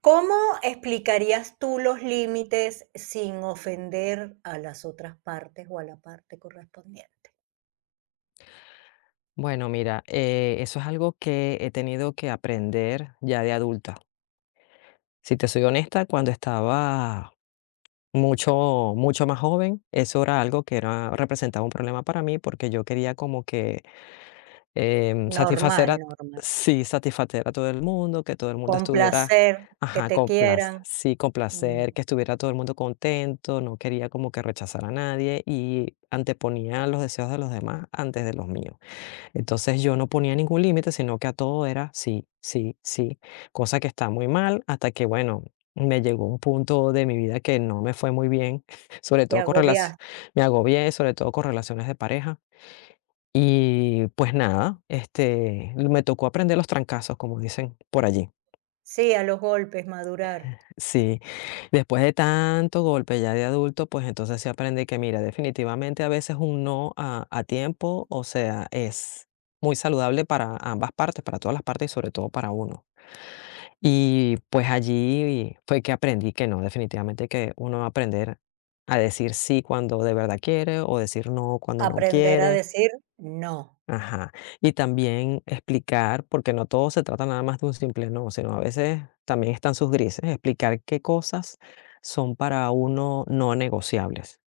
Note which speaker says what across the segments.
Speaker 1: ¿Cómo explicarías tú los límites sin ofender a las otras partes o a la parte correspondiente?
Speaker 2: Bueno, mira, eso es algo que he tenido que aprender ya de adulta. Si te soy honesta, cuando estaba mucho, mucho más joven, eso era algo que era, representaba un problema para mí porque yo quería como que satisfacer
Speaker 1: Normal,
Speaker 2: a,
Speaker 1: normal.
Speaker 2: sí, satisfacer a todo el mundo, que todo el mundo
Speaker 1: Con
Speaker 2: estuviera,
Speaker 1: placer, que
Speaker 2: ajá,
Speaker 1: te
Speaker 2: con placer,
Speaker 1: quieran.
Speaker 2: sí, con
Speaker 1: Mm,
Speaker 2: placer, que estuviera todo el mundo contento, no quería como que rechazar a nadie y anteponía los deseos de los demás antes de los míos. Entonces yo no ponía ningún límite, sino que a todo era sí, sí, sí, cosa que está muy mal, hasta que, bueno, me llegó un punto de mi vida que no me fue muy bien, sobre
Speaker 1: te
Speaker 2: todo con relac
Speaker 1: agobiaste.
Speaker 2: me agobié, sobre todo con relaciones de pareja. Y, pues nada, este, me tocó aprender los trancazos, como dicen por allí.
Speaker 1: Sí, a los golpes, madurar.
Speaker 2: Sí, después de tanto golpe ya de adulto, pues entonces sí aprendí que, mira, definitivamente a veces un no a tiempo, o sea, es muy saludable para ambas partes, para todas las partes y sobre todo para uno. Y pues allí fue que aprendí que no, definitivamente que uno va a aprender a decir sí cuando de verdad quiere o decir no cuando no
Speaker 1: Aprender a
Speaker 2: quiere.
Speaker 1: decir no.
Speaker 2: Ajá. Y también explicar, porque no todo se trata nada más de un simple no, sino a veces también están sus grises, explicar qué cosas son para uno no negociables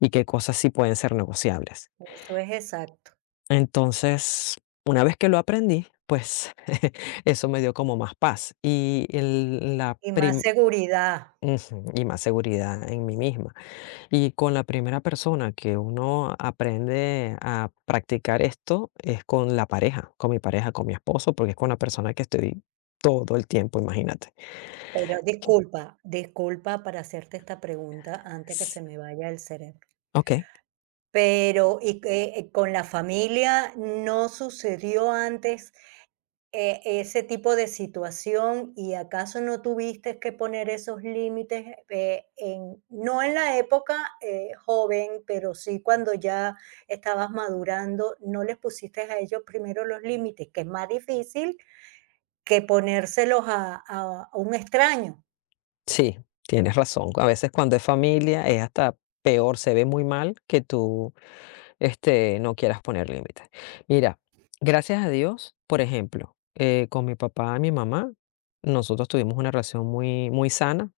Speaker 2: y qué cosas sí pueden ser negociables.
Speaker 1: Eso es exacto.
Speaker 2: Entonces, una vez que lo aprendí, pues eso me dio como más paz. Y la
Speaker 1: Y más seguridad.
Speaker 2: Ujú, y más seguridad en mí misma. Y con la primera persona que uno aprende a practicar esto es con la pareja, con mi esposo, porque es con la persona que estoy todo el tiempo, imagínate.
Speaker 1: Pero disculpa para hacerte esta pregunta antes que
Speaker 2: S
Speaker 1: se me vaya el cerebro.
Speaker 2: Ok,
Speaker 1: Pero, y que, con la familia, ¿no sucedió antes, ese tipo de situación? ¿Y acaso no tuviste que poner esos límites, en no en la época, joven, pero sí cuando ya estabas madurando, no les pusiste a ellos primero los límites, que es más difícil que ponérselos a a un extraño?
Speaker 2: sí, tienes razón. A veces cuando es familia es hasta peor, se ve muy mal que tú, este, no quieras poner límites. Mira, gracias a Dios, por ejemplo, con mi papá y mi mamá, nosotros tuvimos una relación muy, muy sana.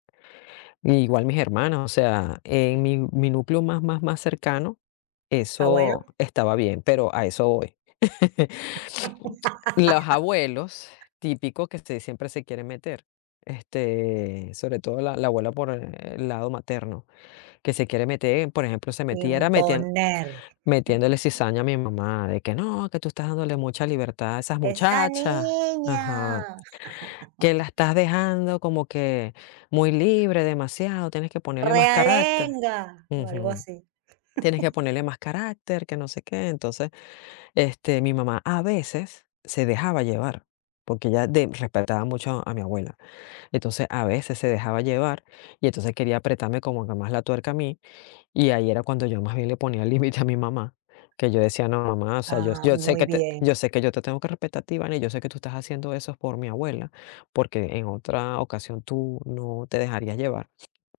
Speaker 2: Igual mis hermanas, o sea, en mi núcleo más, más, más cercano, eso
Speaker 1: Abuelo.
Speaker 2: estaba bien, pero a eso voy. Los abuelos, típicos que se siempre se quieren meter, este, sobre todo la abuela por el lado materno, que se quiere meter, por ejemplo, se metía, era metien
Speaker 1: Imponer.
Speaker 2: metiéndole cizaña a mi mamá de que: "No, que tú estás dándole mucha libertad a esas
Speaker 1: Esa
Speaker 2: muchachas".
Speaker 1: niña.
Speaker 2: Ajá. Que la estás dejando como que muy libre demasiado, tienes que ponerle más carácter.
Speaker 1: Realenga, o algo
Speaker 2: Ujú.
Speaker 1: así.
Speaker 2: Tienes que ponerle más carácter, que no sé qué. Entonces, este, mi mamá a veces se dejaba llevar, porque ella de respetaba mucho a mi abuela. Entonces, a veces se dejaba llevar y entonces quería apretarme como que más la tuerca a mí. Y ahí era cuando yo más bien le ponía límite a mi mamá, que yo decía: "No, mamá, o sea, yo
Speaker 1: Ah,
Speaker 2: yo sé
Speaker 1: muy
Speaker 2: que te
Speaker 1: bien,
Speaker 2: yo sé que yo te tengo que respetar a ti, ¿vale? Yo sé que tú estás haciendo eso por mi abuela, porque en otra ocasión tú no te dejarías llevar".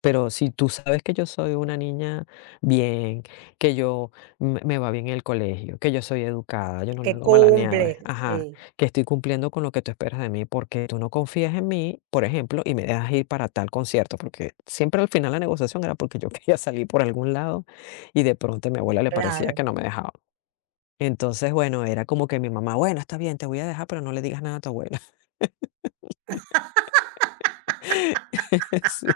Speaker 2: Pero si tú sabes que yo soy una niña bien, que yo me va bien en el colegio, que yo soy educada, yo no
Speaker 1: que
Speaker 2: le hago mala
Speaker 1: cumple,
Speaker 2: nieve,
Speaker 1: sí,
Speaker 2: ajá, que estoy cumpliendo con lo que tú esperas de mí, porque tú no confías en mí, por ejemplo, y me dejas ir para tal concierto, porque siempre al final la negociación era porque yo quería salir por algún lado y de pronto a mi abuela le parecía
Speaker 1: claro,
Speaker 2: que no me dejaba. Entonces, bueno, era como que mi mamá, bueno, está bien, te voy a dejar, pero no le digas nada a tu abuela. Sí.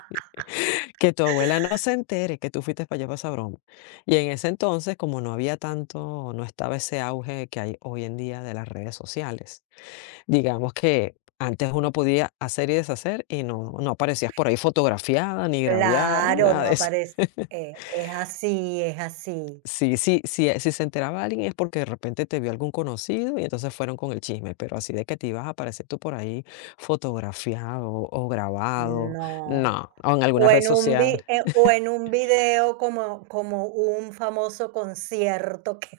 Speaker 2: Que tu abuela no se entere que tú fuiste para allá para esa broma. Y en ese entonces, como no había tanto, no estaba ese auge que hay hoy en día de las redes sociales. Digamos que antes uno podía hacer y deshacer y no, no aparecías por ahí fotografiada, ni graviada, ni
Speaker 1: claro,
Speaker 2: nada
Speaker 1: no
Speaker 2: de eso.
Speaker 1: aparece. Es así, es así.
Speaker 2: Sí, sí, sí, si se enteraba alguien es porque de repente te vio algún conocido y entonces fueron con el chisme, pero así de que te ibas a aparecer tú por ahí fotografiado o grabado,
Speaker 1: No.
Speaker 2: no, o en alguna
Speaker 1: O
Speaker 2: red
Speaker 1: en un vi
Speaker 2: social.
Speaker 1: o en un video como como un famoso concierto que.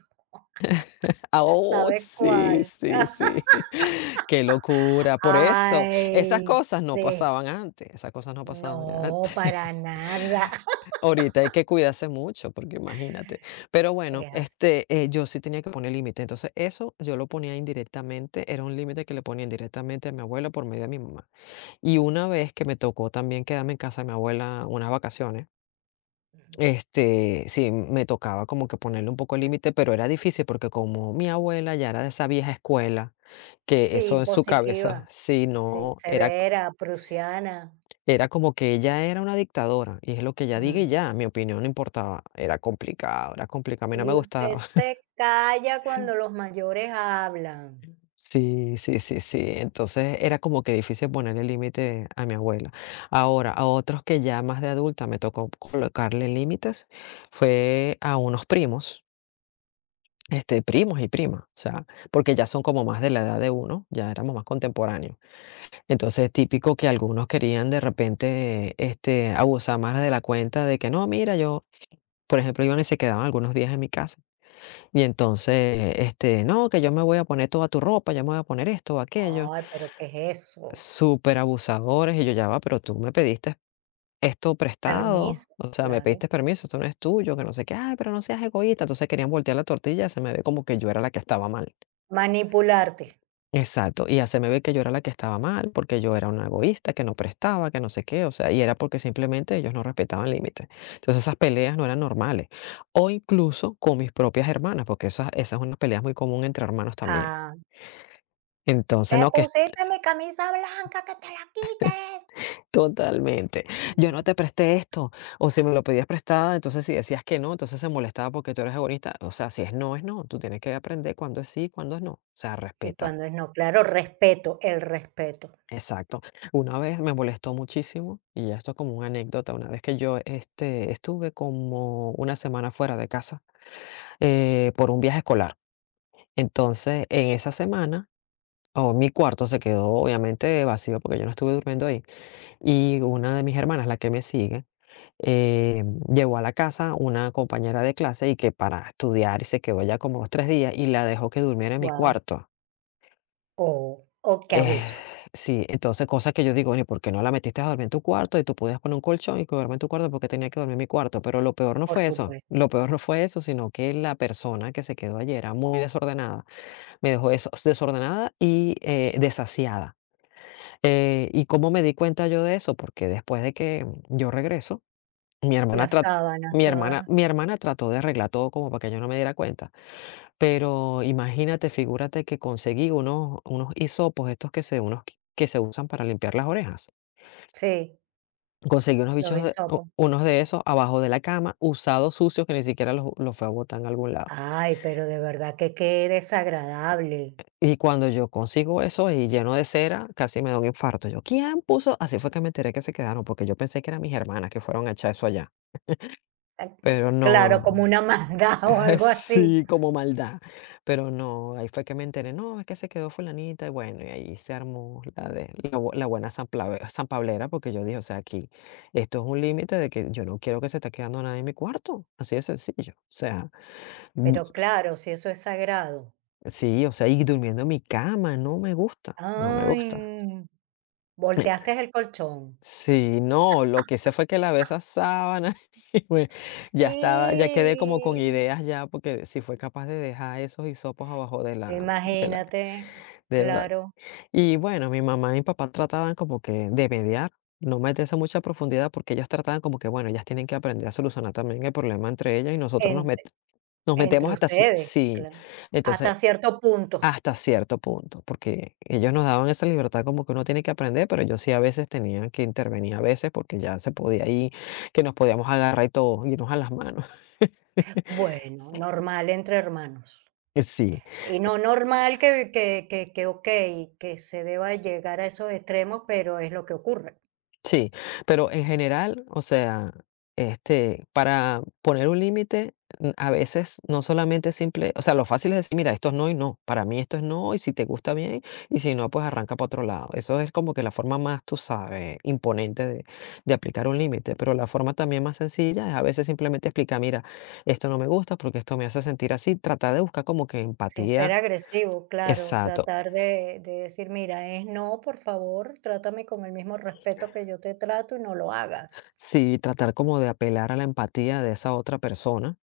Speaker 2: Ah, oh,
Speaker 1: ¿Sabes
Speaker 2: sí,
Speaker 1: cuál?
Speaker 2: sí, sí. Qué locura. Por eso, esas
Speaker 1: Ay,
Speaker 2: cosas no
Speaker 1: sí.
Speaker 2: pasaban antes, esas cosas no pasaban
Speaker 1: No,
Speaker 2: antes.
Speaker 1: para nada.
Speaker 2: Ahorita hay que cuidarse mucho, porque imagínate. Pero bueno,
Speaker 1: Es así.
Speaker 2: este, yo sí tenía que poner límite. Entonces, eso yo lo ponía indirectamente, era un límite que le ponía indirectamente a mi abuela por medio de mi mamá. Y una vez que me tocó también quedarme en casa de mi abuela unas vacaciones, este, sí, me tocaba como que ponerle un poco límite, pero era difícil porque como mi abuela ya era de esa vieja escuela, que
Speaker 1: Sí,
Speaker 2: eso en su
Speaker 1: impositiva.
Speaker 2: cabeza, si
Speaker 1: Sí,
Speaker 2: no, era,
Speaker 1: severa, prusiana.
Speaker 2: era como que ella era una dictadora y es lo que ella diga y
Speaker 1: Mm.
Speaker 2: ya, mi opinión no importaba, era complicado, a mí no
Speaker 1: Y
Speaker 2: me
Speaker 1: usted
Speaker 2: gustaba.
Speaker 1: se calla cuando los mayores hablan.
Speaker 2: Sí, sí, sí, sí, entonces era como que difícil ponerle límite a mi abuela. Ahora, a otros que ya más de adulta me tocó colocarle límites, fue a unos primos. Este, primos y primas, o sea, porque ya son como más de la edad de uno, ya éramos más contemporáneos. Entonces, típico que algunos querían de repente, este, abusar más de la cuenta de que no, mira, yo, por ejemplo, iban y se quedaban algunos días en mi casa. Y entonces, este, no, que yo me voy a poner toda tu ropa, yo me voy a poner esto o aquello.
Speaker 1: Ay, pero ¿qué es eso?
Speaker 2: Súper abusadores y yo ya va, pero tú me pediste esto prestado,
Speaker 1: Permiso,
Speaker 2: o sea, me
Speaker 1: claro.
Speaker 2: pediste permiso, esto no es tuyo, que no sé qué, ay, pero no seas egoísta. Entonces querían voltear la tortilla, se me ve como que yo era la que estaba mal.
Speaker 1: Manipularte.
Speaker 2: Exacto, y haceme que yo era la que estaba mal, porque yo era una egoísta, que no prestaba, que no sé qué, o sea, y era porque simplemente ellos no respetaban límites. Entonces esas peleas no eran normales. O incluso con mis propias hermanas, porque esas, esas son unas peleas muy común entre hermanos también.
Speaker 1: Ah,
Speaker 2: Entonces,
Speaker 1: te
Speaker 2: no, que es
Speaker 1: pusiste mi camisa blanca, que te la quites.
Speaker 2: totalmente, yo no
Speaker 1: Mm,
Speaker 2: te presté esto, o si me lo pedías prestado, entonces si decías que no, entonces se molestaba porque tú eres egoísta. O sea, si es no, es no, tú tienes que aprender cuándo es sí, cuándo es no, o sea,
Speaker 1: y
Speaker 2: respeta.
Speaker 1: cuando es no, claro, respeto, el respeto.
Speaker 2: Exacto. Una vez me molestó muchísimo, y ya esto es como una anécdota, una vez que yo este, estuve como una semana fuera de casa por un viaje escolar. Entonces, en esa semana, oh, mi cuarto se quedó obviamente vacío porque yo no estuve durmiendo ahí. Y una de mis hermanas, la que me sigue, llegó a la casa una compañera de clase y que para estudiar y se quedó allá como los tres días y la dejó que durmiera en mi
Speaker 1: Wow.
Speaker 2: cuarto.
Speaker 1: O o qué
Speaker 2: Eh,
Speaker 1: abuso,
Speaker 2: sí, entonces cosas que yo digo, bueno, ¿y por qué no la metiste a dormir en tu cuarto? Y tú podías poner un colchón y que duerma en tu cuarto porque tenía que dormir en mi cuarto. Pero lo peor no
Speaker 1: por
Speaker 2: fue eso,
Speaker 1: supuesto.
Speaker 2: lo peor no fue eso, sino que la persona que se quedó ayer era muy desordenada. Me dejó eso, desordenada y desasiada. ¿Y cómo me di cuenta yo de eso? Porque después de que yo regreso, mi hermana,
Speaker 1: Las
Speaker 2: tra-
Speaker 1: sábanas todas
Speaker 2: mi hermana trató de arreglar todo como para que yo no me diera cuenta. Pero imagínate, figúrate que conseguí unos hisopos, estos que se unos que se usan para limpiar las orejas.
Speaker 1: sí,
Speaker 2: Conseguí unos
Speaker 1: los
Speaker 2: bichos de u
Speaker 1: hisopos.
Speaker 2: unos de esos abajo de la cama, usados, sucios, que ni siquiera los fue a botar en algún lado.
Speaker 1: Ay, pero de verdad que qué desagradable.
Speaker 2: Y cuando yo consigo eso y lleno de cera, casi me da un infarto. Yo: "¿Quién puso?". Así fue que me enteré que se quedaron, porque yo pensé que eran mis hermanas que fueron a echar eso allá,
Speaker 1: Ah,
Speaker 2: pero
Speaker 1: claro,
Speaker 2: no.
Speaker 1: como una maldad o algo así.
Speaker 2: Sí, como maldad. Pero no, ahí fue que me enteré, no, es que se quedó fulanita y bueno, y ahí se armó la de la buena sanpablera, porque yo dije, o sea, aquí, esto es un límite de que yo no quiero que se esté quedando nadie en mi cuarto, así de sencillo. O sea, mm,
Speaker 1: Pero claro, si eso es sagrado.
Speaker 2: sí, o sea, y durmiendo en mi cama, no me gusta, no me gusta.
Speaker 1: Ay, volteaste el colchón.
Speaker 2: Sí, no, lo que hice fue que lavé esa sábana y me- ya estaba, ya quedé como con
Speaker 1: Sí.
Speaker 2: ideas ya, porque si fue capaz de dejar esos hisopos abajo de la.
Speaker 1: Imagínate,
Speaker 2: De verdad.
Speaker 1: claro,
Speaker 2: Y bueno, mi mamá y mi papá trataban como que de mediar, no meterse a mucha profundidad, porque ellas trataban como que, bueno, ellas tienen que aprender a solucionar también el problema entre ellas y
Speaker 1: entre
Speaker 2: nos
Speaker 1: entre
Speaker 2: metemos hasta
Speaker 1: ustedes,
Speaker 2: sí,
Speaker 1: claro,
Speaker 2: entonces
Speaker 1: hasta cierto punto.
Speaker 2: hasta cierto punto, porque ellos nos daban esa libertad como que uno tiene que aprender, pero yo sí a veces tenía que intervenir a veces porque ya se podía ir, que nos podíamos agarrar y todo, irnos a las manos.
Speaker 1: Bueno, normal entre hermanos.
Speaker 2: Sí.
Speaker 1: Y no normal que ok, que se deba llegar a esos extremos, pero es lo que ocurre.
Speaker 2: Sí, pero en general, o sea, para poner un límite, a veces no solamente simple, o sea, lo fácil es decir, mira, esto es no y no, para mí esto es no, y si te gusta bien, y si no, pues arranca para otro lado. Eso es como que la forma más, tú sabes, imponente de aplicar un límite, pero la forma también más sencilla es a veces simplemente explicar, mira, esto no me gusta porque esto me hace sentir así, tratar de buscar como que
Speaker 1: Sin ser
Speaker 2: empatía.
Speaker 1: agresivo, claro,
Speaker 2: Exacto.
Speaker 1: tratar de decir, mira, es no, por favor, trátame con el mismo respeto que yo te trato y no lo hagas.
Speaker 2: Sí, tratar como de apelar a la empatía de esa otra persona.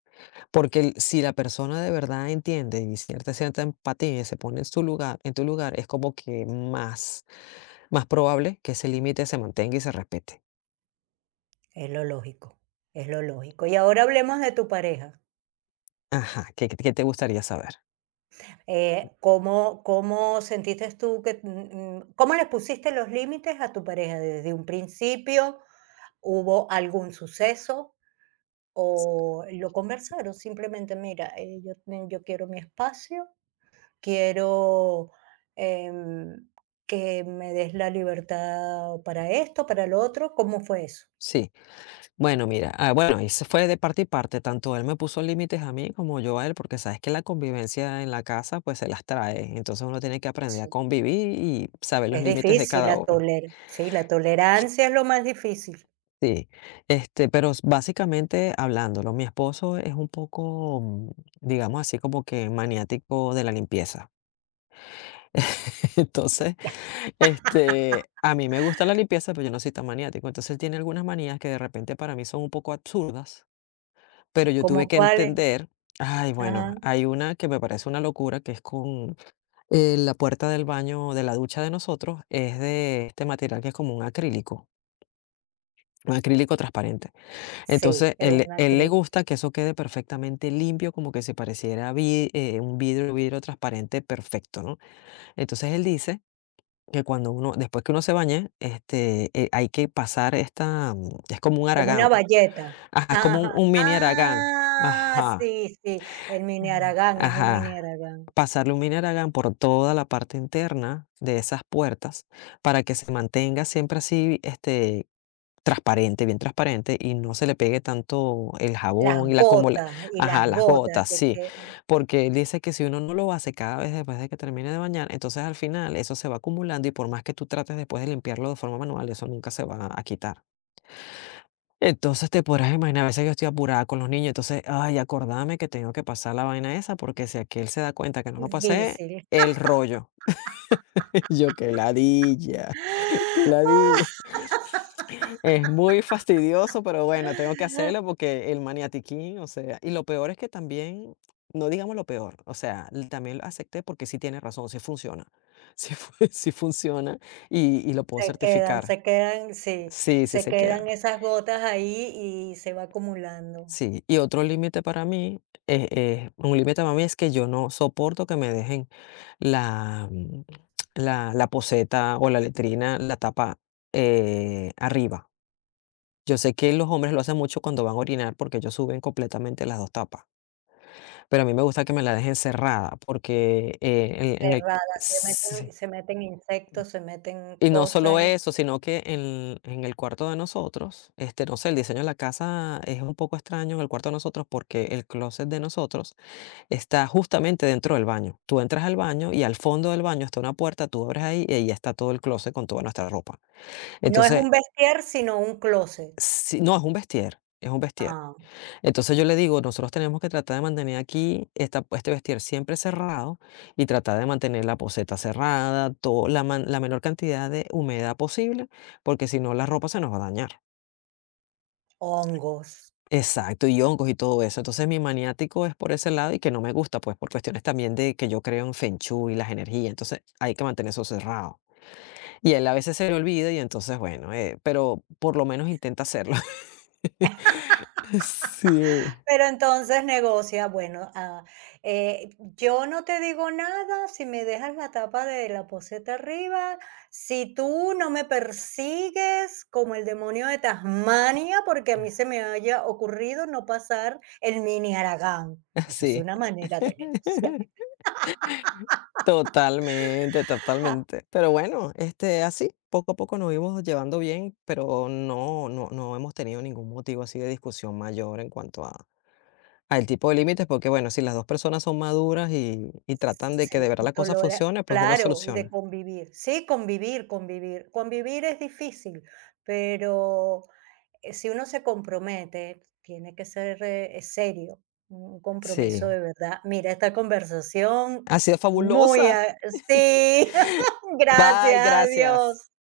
Speaker 2: Porque el si la persona de verdad entiende y cierta empatía y se pone en su lugar, en tu lugar, es como que más, más probable que ese límite se mantenga y se respete.
Speaker 1: Es lo lógico, es lo lógico. Y ahora hablemos de tu pareja.
Speaker 2: Ajá, ¿qué te gustaría saber?
Speaker 1: ¿Cómo, cómo sentiste tú que, cómo le pusiste los límites a tu pareja desde un principio? ¿Hubo algún suceso o lo conversaron? Simplemente, mira, yo, yo quiero mi espacio quiero em, que me des la libertad para esto, para lo otro, ¿cómo fue eso?
Speaker 2: Sí. Bueno, mira, ah, bueno, ahí se fue de parte y parte, tanto él me puso límites a mí como yo a él, porque sabes que la convivencia en la casa, pues, se las trae. Entonces, uno tiene que aprender a
Speaker 1: Sí.
Speaker 2: convivir y saber los
Speaker 1: Es
Speaker 2: límites de
Speaker 1: difícil
Speaker 2: cada
Speaker 1: la
Speaker 2: uno.
Speaker 1: toler sí, la tolerancia es lo más difícil.
Speaker 2: Sí, pero s básicamente hablándolo, mi esposo es un poco, digamos así, como que maniático de la limpieza. Entonces, a mí me gusta la limpieza, pero yo no soy tan maniático. Entonces, él tiene algunas manías que de repente para mí son un poco absurdas, pero yo tuve
Speaker 1: ¿Cómo
Speaker 2: que
Speaker 1: cuál es?
Speaker 2: entender. Ay,
Speaker 1: Ajá,
Speaker 2: bueno, hay una que me parece una locura, que es con la puerta del baño, de la ducha de nosotros, es de este material que es como un acrílico transparente.
Speaker 1: sí,
Speaker 2: Entonces,
Speaker 1: es
Speaker 2: él,
Speaker 1: una
Speaker 2: él le
Speaker 1: cri
Speaker 2: gusta que eso quede perfectamente limpio, como que se pareciera a un vidrio, vidrio transparente perfecto, ¿no? Entonces, él dice que cuando uno, después que uno se bañe, hay que pasar esta, es como un
Speaker 1: como
Speaker 2: aragán,
Speaker 1: una bayeta.
Speaker 2: ajá, es como
Speaker 1: Ajá,
Speaker 2: un mini aragán,
Speaker 1: ah,
Speaker 2: ajá,
Speaker 1: sí, sí, el mini haragán, es un mini
Speaker 2: ajá.
Speaker 1: haragán.
Speaker 2: Pasarle un mini aragán por toda la parte interna de esas puertas para que se mantenga siempre así, transparente, bien transparente, y no se le pegue tanto el jabón
Speaker 1: Las
Speaker 2: y la, como la,
Speaker 1: gotas y las
Speaker 2: ajá, las
Speaker 1: gotas
Speaker 2: gotas,
Speaker 1: que
Speaker 2: sí.
Speaker 1: quedan,
Speaker 2: Porque él dice que si uno no lo hace cada vez después de que termine de bañar, entonces al final eso se va acumulando y por más que tú trates después de limpiarlo de forma manual, eso nunca se va a quitar. Entonces te podrás imaginar, a veces yo estoy apurada con los niños, entonces, ay, acordarme que tengo que pasar la vaina esa, porque si aquel se da cuenta que no lo pasé,
Speaker 1: difícil.
Speaker 2: el rollo. Y yo, qué ladilla, qué
Speaker 1: Ah,
Speaker 2: ladilla. Es muy fastidioso, pero bueno, tengo que hacerlo porque el maniatiquín, o sea, y lo peor es que también, no digamos lo peor, o sea, también lo acepté porque sí tiene razón, sí funciona, sí, sí funciona y lo puedo
Speaker 1: se quedan,
Speaker 2: certificar,
Speaker 1: se quedan, sí,
Speaker 2: sí, sí
Speaker 1: se
Speaker 2: se queda,
Speaker 1: quedan esas gotas ahí y se va acumulando,
Speaker 2: sí. Y otro límite para mí, un límite para mí es que yo no soporto que me dejen la, la, la poceta o la letrina, la tapa arriba. Yo sé que los hombres lo hacen mucho cuando van a orinar porque ellos suben completamente las 2 tapas, pero a mí me gusta que me la dejen cerrada porque, en el,
Speaker 1: cerrada,
Speaker 2: sí.
Speaker 1: se meten insectos, se meten
Speaker 2: Y no solo
Speaker 1: cosas y
Speaker 2: eso, sino que en el cuarto de nosotros, no sé, el diseño de la casa es un poco extraño en el cuarto de nosotros porque el closet de nosotros está justamente dentro del baño. Tú entras al baño y al fondo del baño está una puerta, tú abres ahí y ahí está todo el closet con toda nuestra ropa.
Speaker 1: no es
Speaker 2: Entonces,
Speaker 1: un vestier, sino un closet.
Speaker 2: sí no, es un vestier, es un vestier.
Speaker 1: Ah,
Speaker 2: Entonces yo le digo, nosotros tenemos que tratar de mantener aquí esta, este vestir siempre cerrado y tratar de mantener la poceta cerrada, todo, la, la menor cantidad de humedad posible, porque si no la ropa se nos va a dañar.
Speaker 1: hongos.
Speaker 2: Exacto, y hongos y todo eso. Entonces mi maniático es por ese lado y que no me gusta, pues por cuestiones también de que yo creo en Feng Shui y las energías. Entonces hay que mantener eso cerrado. Y él a veces se le olvida y entonces, bueno, pero por lo menos intenta hacerlo. Sí,
Speaker 1: Pero entonces negocia, bueno, ah, eh, yo no te digo nada si me dejas la tapa de la poceta arriba, si tú no me persigues como el demonio de Tasmania, porque a mí se me haya ocurrido no pasar el mini Haragán. Eso es
Speaker 2: sí.
Speaker 1: una manera de negociar.
Speaker 2: Totalmente, totalmente. Pero bueno, así, poco a poco nos íbamos llevando bien, pero no hemos tenido ningún motivo así de discusión mayor en cuanto a al tipo de límites, porque bueno, si las 2 personas son maduras y tratan de que de
Speaker 1: Sí,
Speaker 2: verdad
Speaker 1: y
Speaker 2: la cosa
Speaker 1: tolera
Speaker 2: funcione, pues uno
Speaker 1: claro, y de
Speaker 2: soluciona.
Speaker 1: convivir. Sí, convivir, convivir. Convivir es difícil, pero, si uno se compromete, tiene que ser, serio, un
Speaker 2: Sí.
Speaker 1: compromiso de verdad. Mira, esta conversación
Speaker 2: Ha sido
Speaker 1: muy
Speaker 2: fabulosa.
Speaker 1: a sí,
Speaker 2: Bye,
Speaker 1: gracias,
Speaker 2: gracias.
Speaker 1: adiós.